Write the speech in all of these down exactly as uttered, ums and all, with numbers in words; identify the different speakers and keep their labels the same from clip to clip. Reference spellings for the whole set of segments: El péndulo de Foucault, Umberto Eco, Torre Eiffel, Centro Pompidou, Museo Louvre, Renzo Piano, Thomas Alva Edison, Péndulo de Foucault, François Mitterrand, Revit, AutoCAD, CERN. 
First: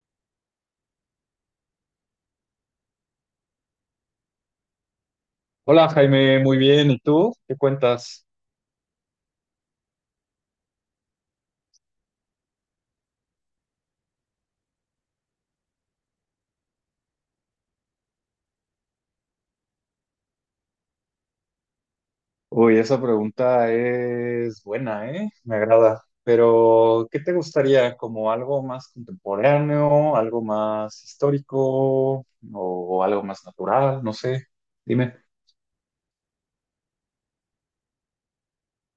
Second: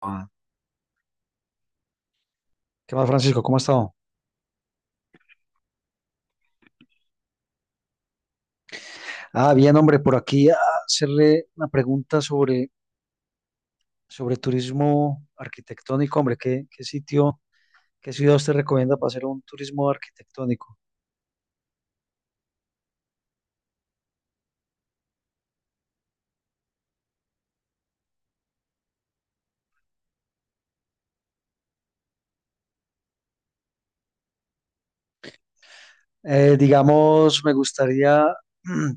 Speaker 1: Ah, ¿qué más, Francisco? ¿Cómo ha estado?
Speaker 2: Hola Jaime, muy bien. ¿Y tú? ¿Qué cuentas?
Speaker 1: Ah, bien, hombre, por aquí a hacerle una pregunta sobre, sobre turismo arquitectónico, hombre, ¿qué, qué sitio, qué ciudad usted recomienda para hacer un turismo arquitectónico?
Speaker 2: Uy, esa pregunta es buena, ¿eh? Me agrada. Pero, ¿qué te gustaría? ¿Como algo más contemporáneo, algo más histórico o algo más natural? No sé. Dime.
Speaker 1: Eh, digamos, me gustaría mm,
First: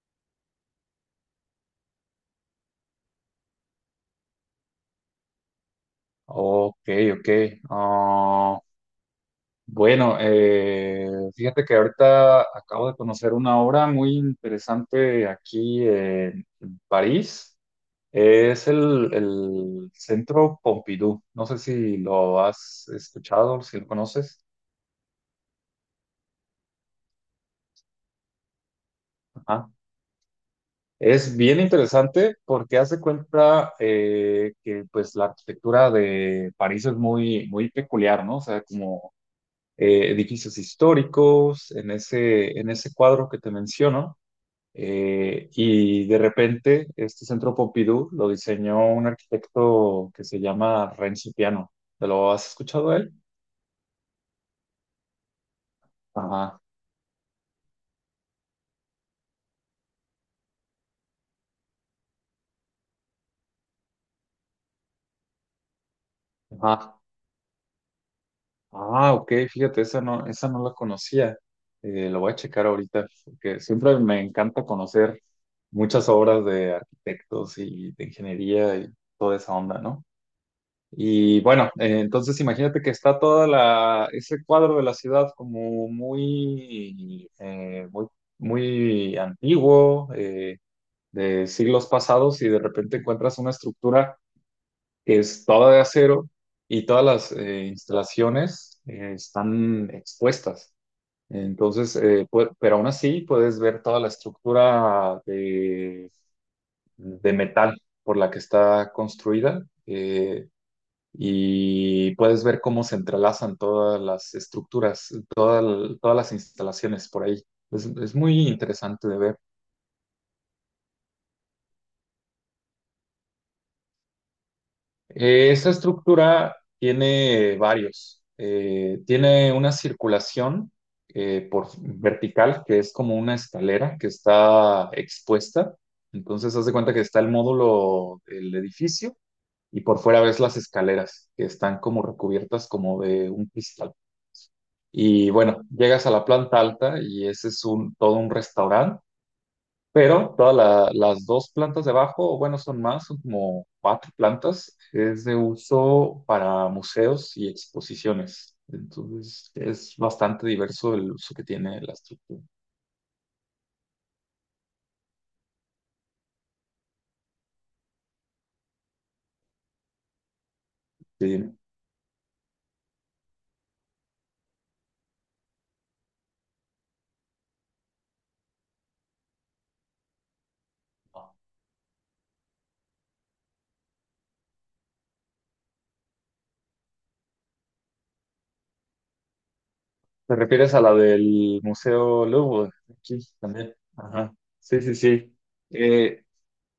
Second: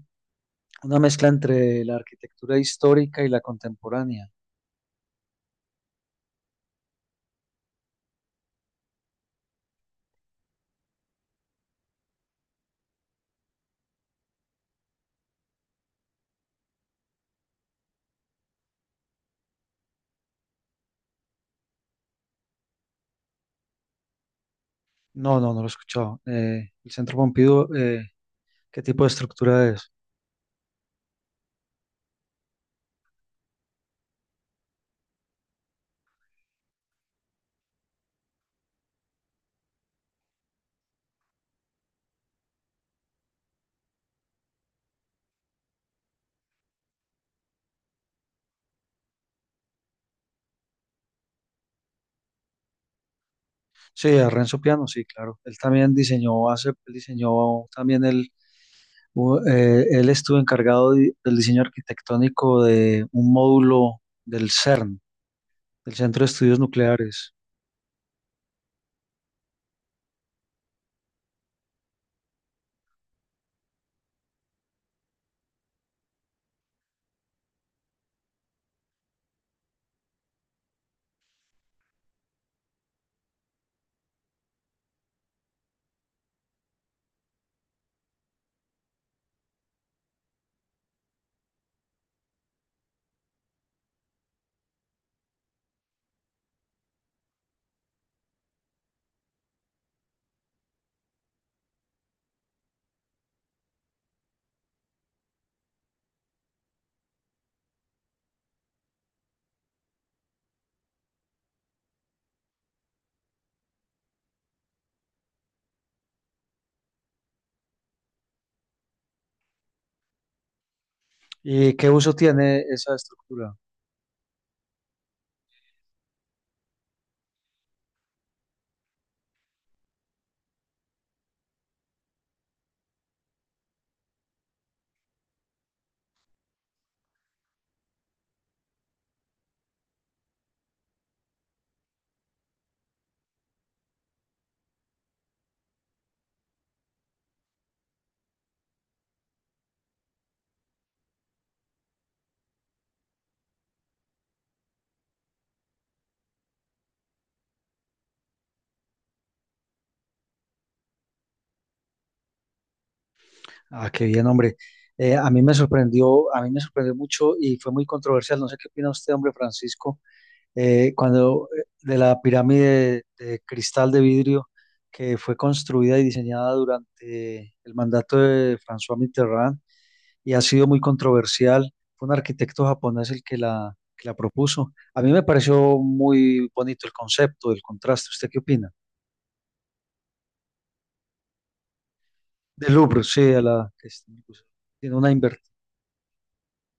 Speaker 1: una mezcla entre la arquitectura histórica y la contemporánea.
Speaker 2: Ok, ok. Ah, bueno, eh, fíjate que ahorita acabo de conocer una obra muy interesante aquí en en París. Es el, el Centro Pompidou. No sé si lo has escuchado, si lo conoces.
Speaker 1: No, no, no lo he escuchado. Eh, el Centro Pompidou, eh, ¿qué tipo de estructura
Speaker 2: Ajá.
Speaker 1: es?
Speaker 2: Es bien interesante porque hace cuenta eh, que pues la arquitectura de París es muy, muy peculiar, ¿no? O sea, como eh, edificios históricos en ese, en ese cuadro que te menciono. Eh, y de repente este Centro Pompidou lo diseñó un arquitecto que se llama Renzo Piano. ¿Te lo has escuchado a él?
Speaker 1: Sí, a Renzo Piano, sí, claro. Él también diseñó,
Speaker 2: Ajá.
Speaker 1: hace, él diseñó también el u- eh, él estuvo encargado di- del diseño arquitectónico de un módulo del CERN, del Centro de Estudios
Speaker 2: Ajá.
Speaker 1: Nucleares.
Speaker 2: Ah, ok, fíjate, esa no, esa no la conocía. Eh, lo voy a checar ahorita, porque siempre me encanta conocer muchas obras de arquitectos y de ingeniería y toda esa onda, ¿no? Y bueno, eh, entonces imagínate que está toda la, ese cuadro de la ciudad como muy, eh, muy, muy antiguo, eh, de siglos pasados, y de repente encuentras una estructura que es toda de acero y todas las eh, instalaciones eh, están expuestas. Entonces, eh, pue- pero aún así puedes ver toda la estructura de, de metal por la que está construida eh, y puedes ver cómo se entrelazan todas las estructuras, toda- todas las instalaciones por ahí. Es, es muy interesante de ver.
Speaker 1: ¿Y qué uso tiene esa estructura?
Speaker 2: Eh, esta estructura tiene varios. Eh, tiene una circulación eh, por vertical, que es como una escalera que está expuesta. Entonces, haz de cuenta que está el módulo del edificio y por fuera ves las escaleras que están como recubiertas como de un cristal. Y bueno, llegas a la planta alta y ese es un, todo un restaurante pero todas la- las dos plantas de abajo, o bueno, son más, son como cuatro plantas, es de uso para museos y exposiciones. Entonces, es bastante diverso el uso que tiene la estructura.
Speaker 1: Ah, qué bien, hombre. Eh, a mí me sorprendió, a mí me sorprendió mucho y fue muy controversial. No sé qué opina usted, hombre Francisco, eh, cuando
Speaker 2: Sí.
Speaker 1: eh, de la pirámide de cristal de vidrio que fue construida y diseñada durante el mandato de François Mitterrand, y ha sido muy controversial. Fue un arquitecto japonés el que la, que la propuso. A mí me pareció muy bonito el concepto, el contraste. ¿Usted qué opina?
Speaker 2: ¿Te refieres a la del Museo Louvre?
Speaker 1: Del Louvre,
Speaker 2: Aquí
Speaker 1: sí, a la
Speaker 2: también.
Speaker 1: que es-
Speaker 2: Ajá.
Speaker 1: pues,
Speaker 2: Sí,
Speaker 1: tiene
Speaker 2: sí,
Speaker 1: una
Speaker 2: sí.
Speaker 1: inversión.
Speaker 2: Eh,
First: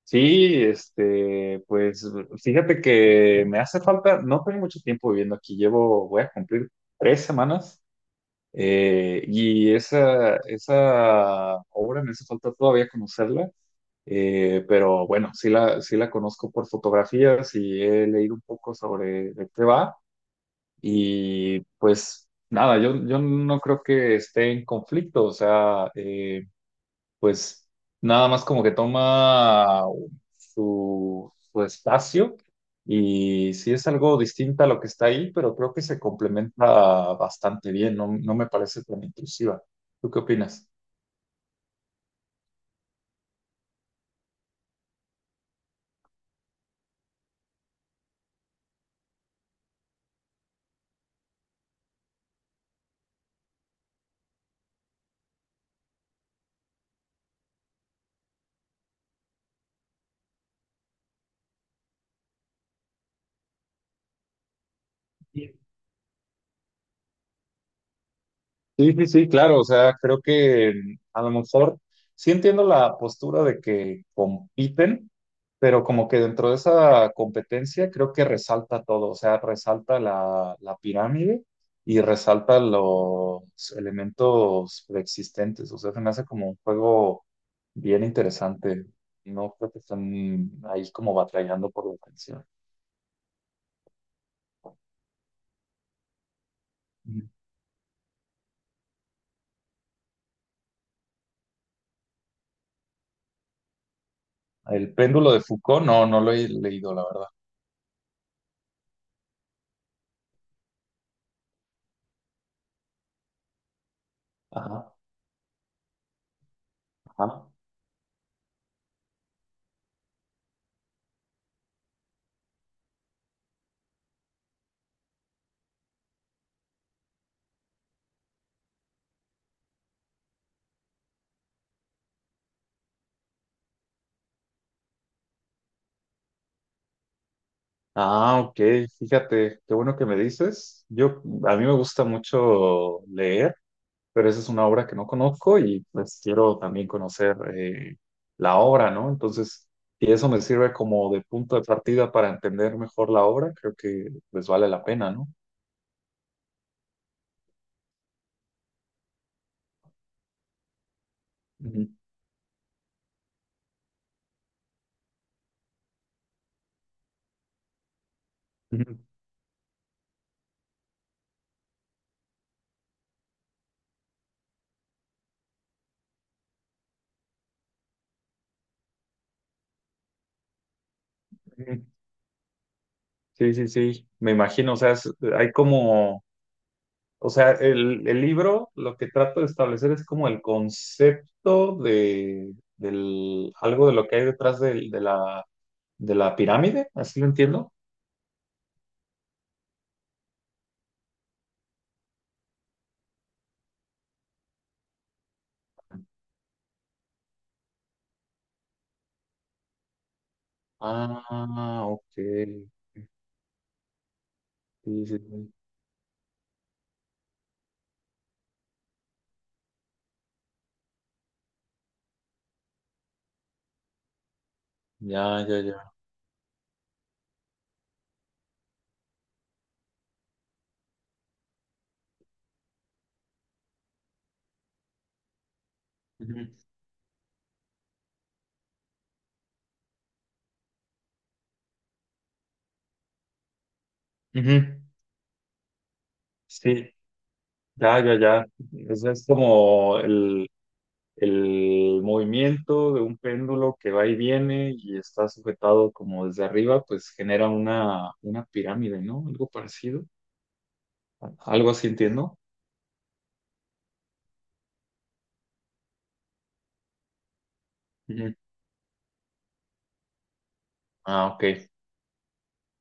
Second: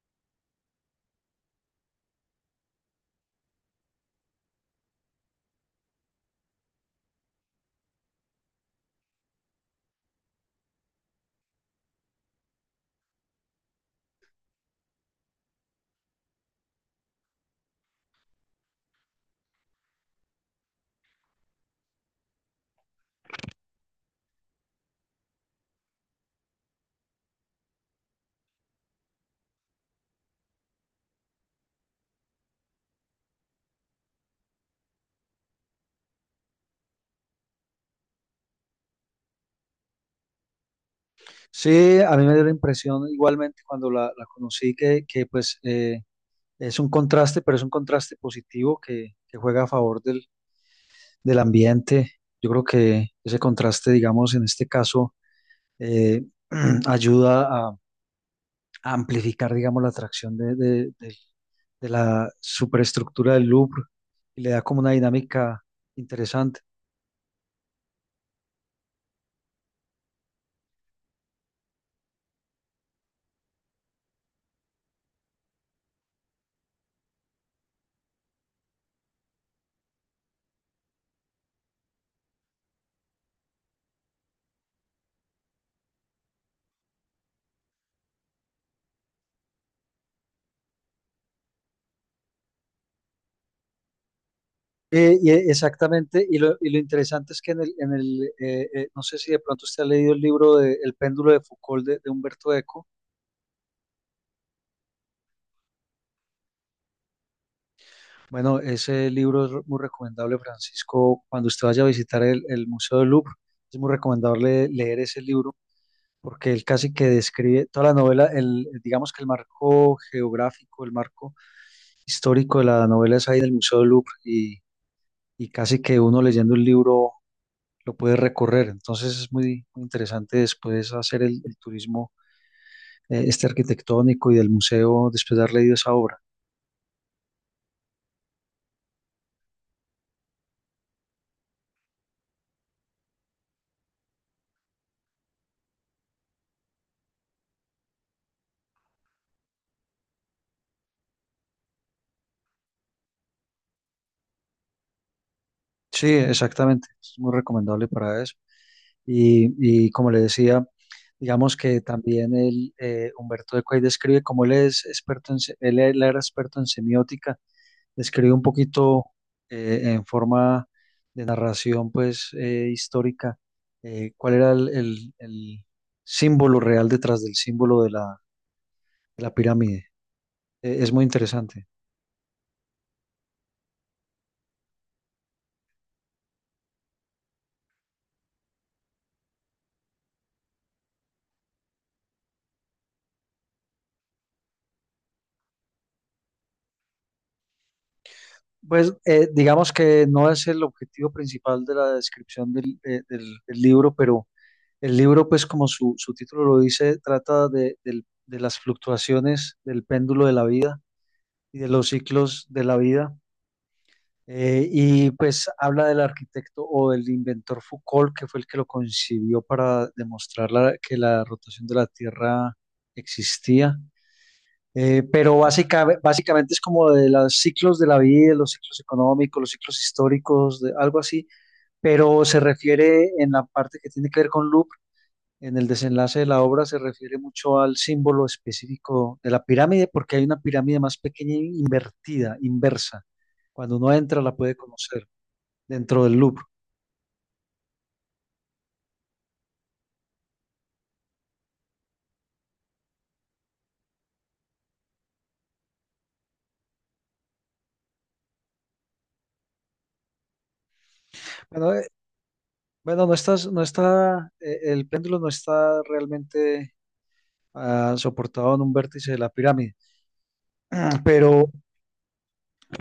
Speaker 2: sí, este, pues fíjate que me hace falta, no tengo mucho tiempo viviendo aquí, llevo, voy a cumplir tres semanas. Eh, y esa, esa obra me hace falta todavía conocerla, eh, pero bueno, sí la, sí la conozco por fotografías y he leído un poco sobre de qué va. Y pues nada, yo, yo no creo que esté en conflicto, o sea, eh, pues nada más como que toma su, su espacio y sí es algo distinta a lo que está ahí, pero creo que se complementa bastante bien, no, no me parece tan intrusiva. ¿Tú qué opinas?
Speaker 1: Sí, a mí me dio la impresión igualmente cuando la, la conocí que, que pues eh, es un contraste, pero es un contraste positivo que, que juega a favor del, del ambiente. Yo creo que ese contraste, digamos, en este caso, eh, ayuda a, a amplificar, digamos, la atracción de, de- del de la superestructura del Louvre, y le da como una dinámica interesante.
Speaker 2: Sí, sí, sí, claro, o sea, creo que mm, a lo mejor sí entiendo la postura de que compiten, pero como que dentro de esa competencia creo que resalta todo, o sea, resalta la, la pirámide y resalta los elementos preexistentes, o sea, se me hace como un juego bien interesante, no creo que están ahí como batallando por la atención.
Speaker 1: Eh, y e- exactamente, y lo, y lo
Speaker 2: Ujú.
Speaker 1: interesante es que en el, en el eh, eh, no sé si de pronto usted ha leído el libro de El péndulo de Foucault de, de Humberto Eco.
Speaker 2: El péndulo de Foucault, no, no lo he leído, la verdad.
Speaker 1: Bueno, ese libro es muy recomendable, Francisco, cuando usted vaya a visitar el, el Museo del Louvre, es muy recomendable
Speaker 2: Ajá,
Speaker 1: leer ese libro porque él casi que
Speaker 2: ajá.
Speaker 1: describe toda la novela, el, digamos que el marco geográfico, el marco histórico de la novela es ahí en el Museo del Louvre, y y casi que uno leyendo el libro lo puede recorrer. Entonces es muy, muy interesante después hacer el, el turismo eh, este arquitectónico y del museo después de haber leído esa obra.
Speaker 2: Ah, ok, fíjate, qué bueno que me dices. Yo, a mí me gusta mucho leer, pero esa es una obra que no conozco y pues quiero también conocer eh, la obra, ¿no? Entonces, si eso me sirve como de punto de partida para entender mejor la obra, creo que pues vale la pena, ¿no?
Speaker 1: Sí, exactamente, es muy recomendable para eso. Y, y como le decía, digamos que
Speaker 2: Ujú,
Speaker 1: también el, eh, Humberto Eco ahí describe cómo él es experto en, se- él, él era experto en semiótica, describe un
Speaker 2: ujú,
Speaker 1: poquito eh, en forma de narración pues eh, histórica, eh, cuál era el, el- el símbolo real detrás del símbolo de la, de la pirámide. Eh, es muy interesante.
Speaker 2: ujú. Sí, sí, sí, me imagino, o sea, es- hay como... O sea, el, el libro lo que trato de establecer es como el concepto de del, algo de lo que hay detrás del- de, la, de la pirámide, así lo entiendo.
Speaker 1: Pues eh, digamos que no es el objetivo principal de la descripción del, de- del- del libro, pero el libro pues como su, su título lo dice, trata de, del- de las fluctuaciones del péndulo de la vida y de
Speaker 2: Ah,
Speaker 1: los
Speaker 2: ok.
Speaker 1: ciclos de
Speaker 2: Sí,
Speaker 1: la vida. Eh,
Speaker 2: sí,
Speaker 1: y
Speaker 2: sí.
Speaker 1: pues habla del arquitecto o del inventor Foucault, que fue el que lo concibió para demostrar la- que la rotación de la Tierra existía. Eh, pero
Speaker 2: Ya, ya, ya.
Speaker 1: básica- básicamente es como de los ciclos de la vida, los ciclos económicos, los ciclos históricos, de, algo así, pero se refiere en la parte que tiene que ver con Louvre, en el desenlace de la
Speaker 2: Ujú,
Speaker 1: obra, se refiere mucho al símbolo específico de la pirámide, porque hay una pirámide más pequeña invertida, inversa. Cuando uno entra la puede
Speaker 2: ujú.
Speaker 1: conocer dentro del loop.
Speaker 2: Sí, ya, ya, ya. Eso es como el, el movimiento de un péndulo que va y viene y está sujetado como desde arriba, pues genera una, una pirámide, ¿no? Algo parecido. Algo
Speaker 1: Bueno, eh,
Speaker 2: así entiendo.
Speaker 1: bueno, no estás, no está, eh, el péndulo no está realmente ah,
Speaker 2: Ujú.
Speaker 1: soportado en un vértice de la pirámide,
Speaker 2: Ah, ok.
Speaker 1: pero,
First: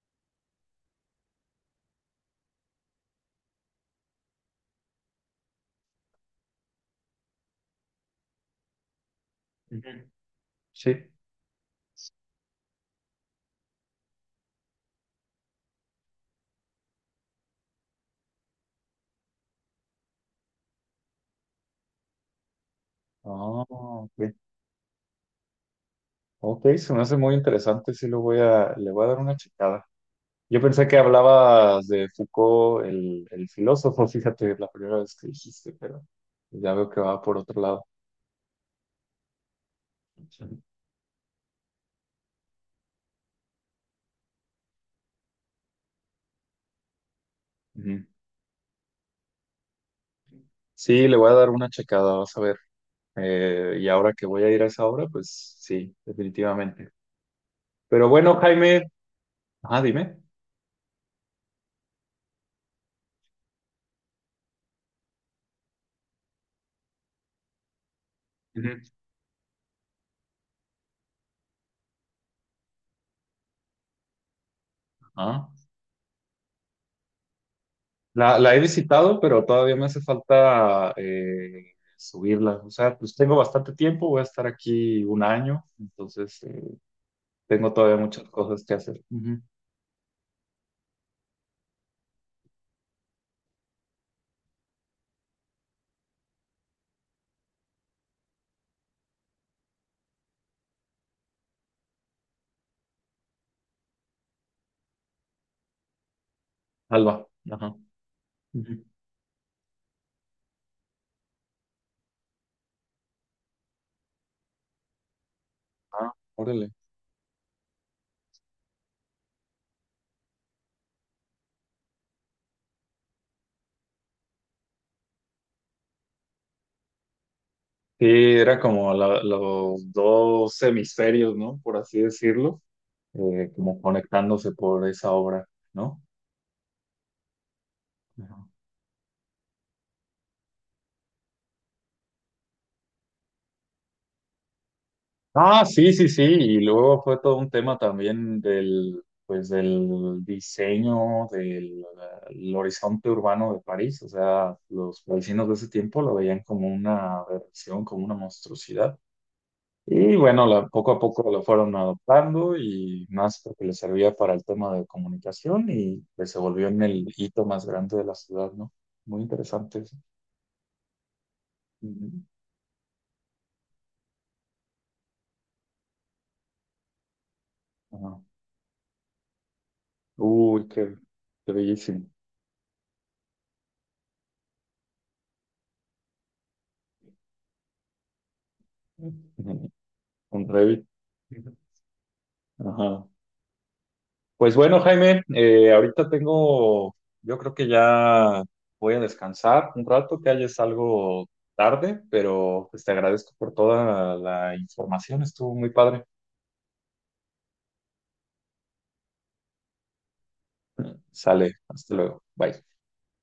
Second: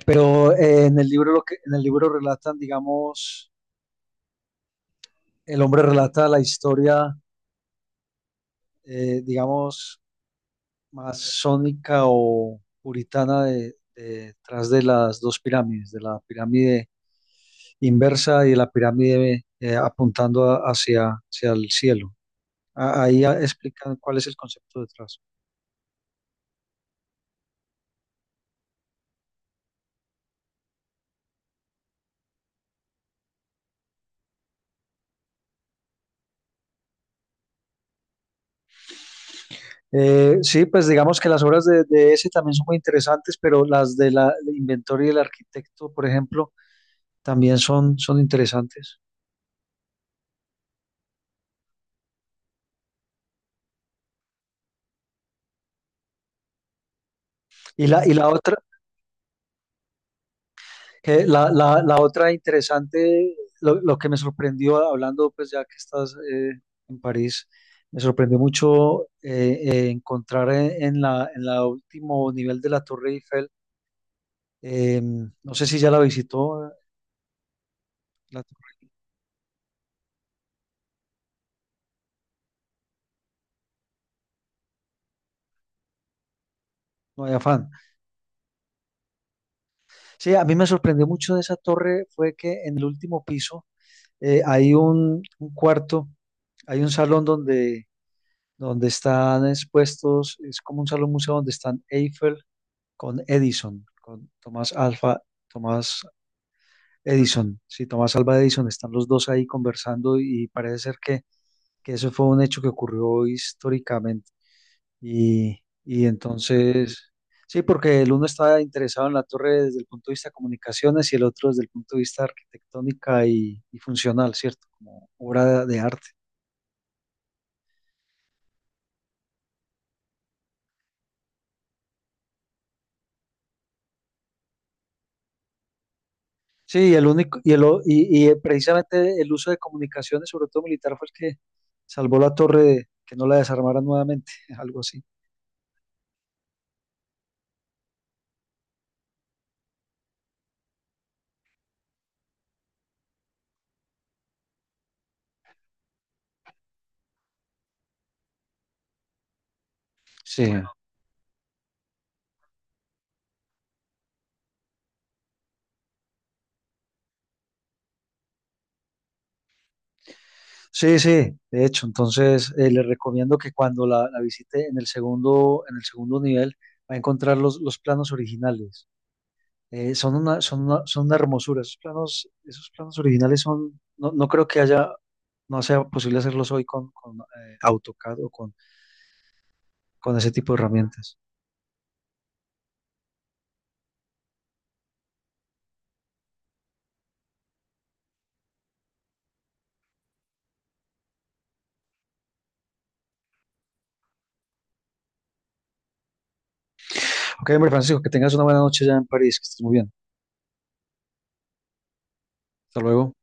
Speaker 1: pero eh, en el libro lo que, en el libro relatan, digamos, el hombre relata la historia, eh, digamos,
Speaker 2: Ujú. Sí.
Speaker 1: masónica o puritana de, detrás de las dos pirámides, de la pirámide inversa y de la pirámide eh, apuntando a- hacia, hacia el cielo. A- Ahí ah,
Speaker 2: Ah,
Speaker 1: explican cuál
Speaker 2: ok.
Speaker 1: es el concepto detrás.
Speaker 2: Ok, se me hace muy interesante. Sí, lo voy a, le voy a dar una checada. Yo pensé que hablabas de Foucault, el, el filósofo, fíjate, la primera vez que dijiste, pero ya veo que va por otro lado.
Speaker 1: Eh, sí, pues digamos que las obras de, de ese también son muy interesantes, pero las de la, del inventor y del arquitecto, por ejemplo, también son,
Speaker 2: Ujú.
Speaker 1: son interesantes.
Speaker 2: Sí, le voy a dar una checada, vas a ver. Eh, y ahora que voy a ir a esa obra, pues sí, definitivamente.
Speaker 1: Y la,
Speaker 2: Pero
Speaker 1: y la
Speaker 2: bueno,
Speaker 1: otra,
Speaker 2: Jaime, ah, dime.
Speaker 1: que la, la, la otra interesante, lo, lo que me sorprendió hablando, pues ya que estás eh, en París, me sorprendió
Speaker 2: Ujú.
Speaker 1: mucho eh, eh, encontrar en, en la, en la último nivel de la Torre Eiffel, eh,
Speaker 2: Ah.
Speaker 1: no sé si ya la visitó, eh,
Speaker 2: La,
Speaker 1: la,
Speaker 2: la he visitado, pero todavía me hace falta eh, subirla. O sea, pues tengo bastante tiempo, voy a estar aquí un año, entonces eh,
Speaker 1: no hay afán.
Speaker 2: tengo todavía muchas cosas que hacer. Ujú.
Speaker 1: Sí, a mí me sorprendió mucho de esa torre fue que en el último piso, eh, hay un, un cuarto, hay un salón donde, donde están expuestos, es como un salón museo donde están Eiffel con Edison, con Tomás Alfa, Tomás
Speaker 2: Alba,
Speaker 1: Edison,
Speaker 2: ajá.
Speaker 1: sí, Tomás Alva Edison,
Speaker 2: Ujú.
Speaker 1: están los dos ahí conversando y parece ser que, que eso fue un hecho que ocurrió históricamente. Y, y
Speaker 2: Ah, órale.
Speaker 1: entonces, sí, porque el uno está interesado en la torre desde el punto de vista de comunicaciones y el otro desde el punto de vista arquitectónica y, y funcional, ¿cierto? Como obra de arte.
Speaker 2: Sí, era como la- los dos hemisferios, ¿no? Por así decirlo, eh, como conectándose por esa obra, ¿no?
Speaker 1: Sí, y el único, y, el, o- y, y precisamente el uso de comunicaciones, sobre todo militar, fue el que salvó la torre de que no la desarmaran nuevamente, algo así.
Speaker 2: Ah, sí, sí, sí. Y luego fue todo un tema también del, pues, del diseño del el horizonte urbano de París. O sea, los parisinos de ese tiempo lo veían como una aberración, como una monstruosidad. Y bueno,
Speaker 1: Sí,
Speaker 2: la- poco a poco lo fueron adoptando y más porque les servía para el tema de comunicación y pues se volvió en el hito más grande de la ciudad, ¿no? Muy interesante eso.
Speaker 1: sí, sí, de hecho,
Speaker 2: Ujú.
Speaker 1: entonces eh, le recomiendo que cuando la, la visite en el segundo, en el segundo nivel va a encontrar los, los planos
Speaker 2: Ajá.
Speaker 1: originales. Eh, son una, son
Speaker 2: Uy,
Speaker 1: una,
Speaker 2: qué,
Speaker 1: son una
Speaker 2: qué
Speaker 1: hermosura. Esos
Speaker 2: bellísimo.
Speaker 1: planos, esos planos originales son, no, no creo que haya, no sea posible hacerlos hoy con, con eh, AutoCAD o con,
Speaker 2: Ujú.
Speaker 1: con ese
Speaker 2: Un
Speaker 1: tipo de
Speaker 2: Revit.
Speaker 1: herramientas.
Speaker 2: Ajá. Pues bueno, Jaime, eh, ahorita tengo, yo creo que ya voy a descansar un rato, que ya es algo tarde, pero pues te agradezco por toda la información, estuvo muy padre.
Speaker 1: Ok, hombre Francisco, que tengas una buena noche ya en París, que estés muy bien.
Speaker 2: Sale, hasta luego, bye.
Speaker 1: Hasta luego.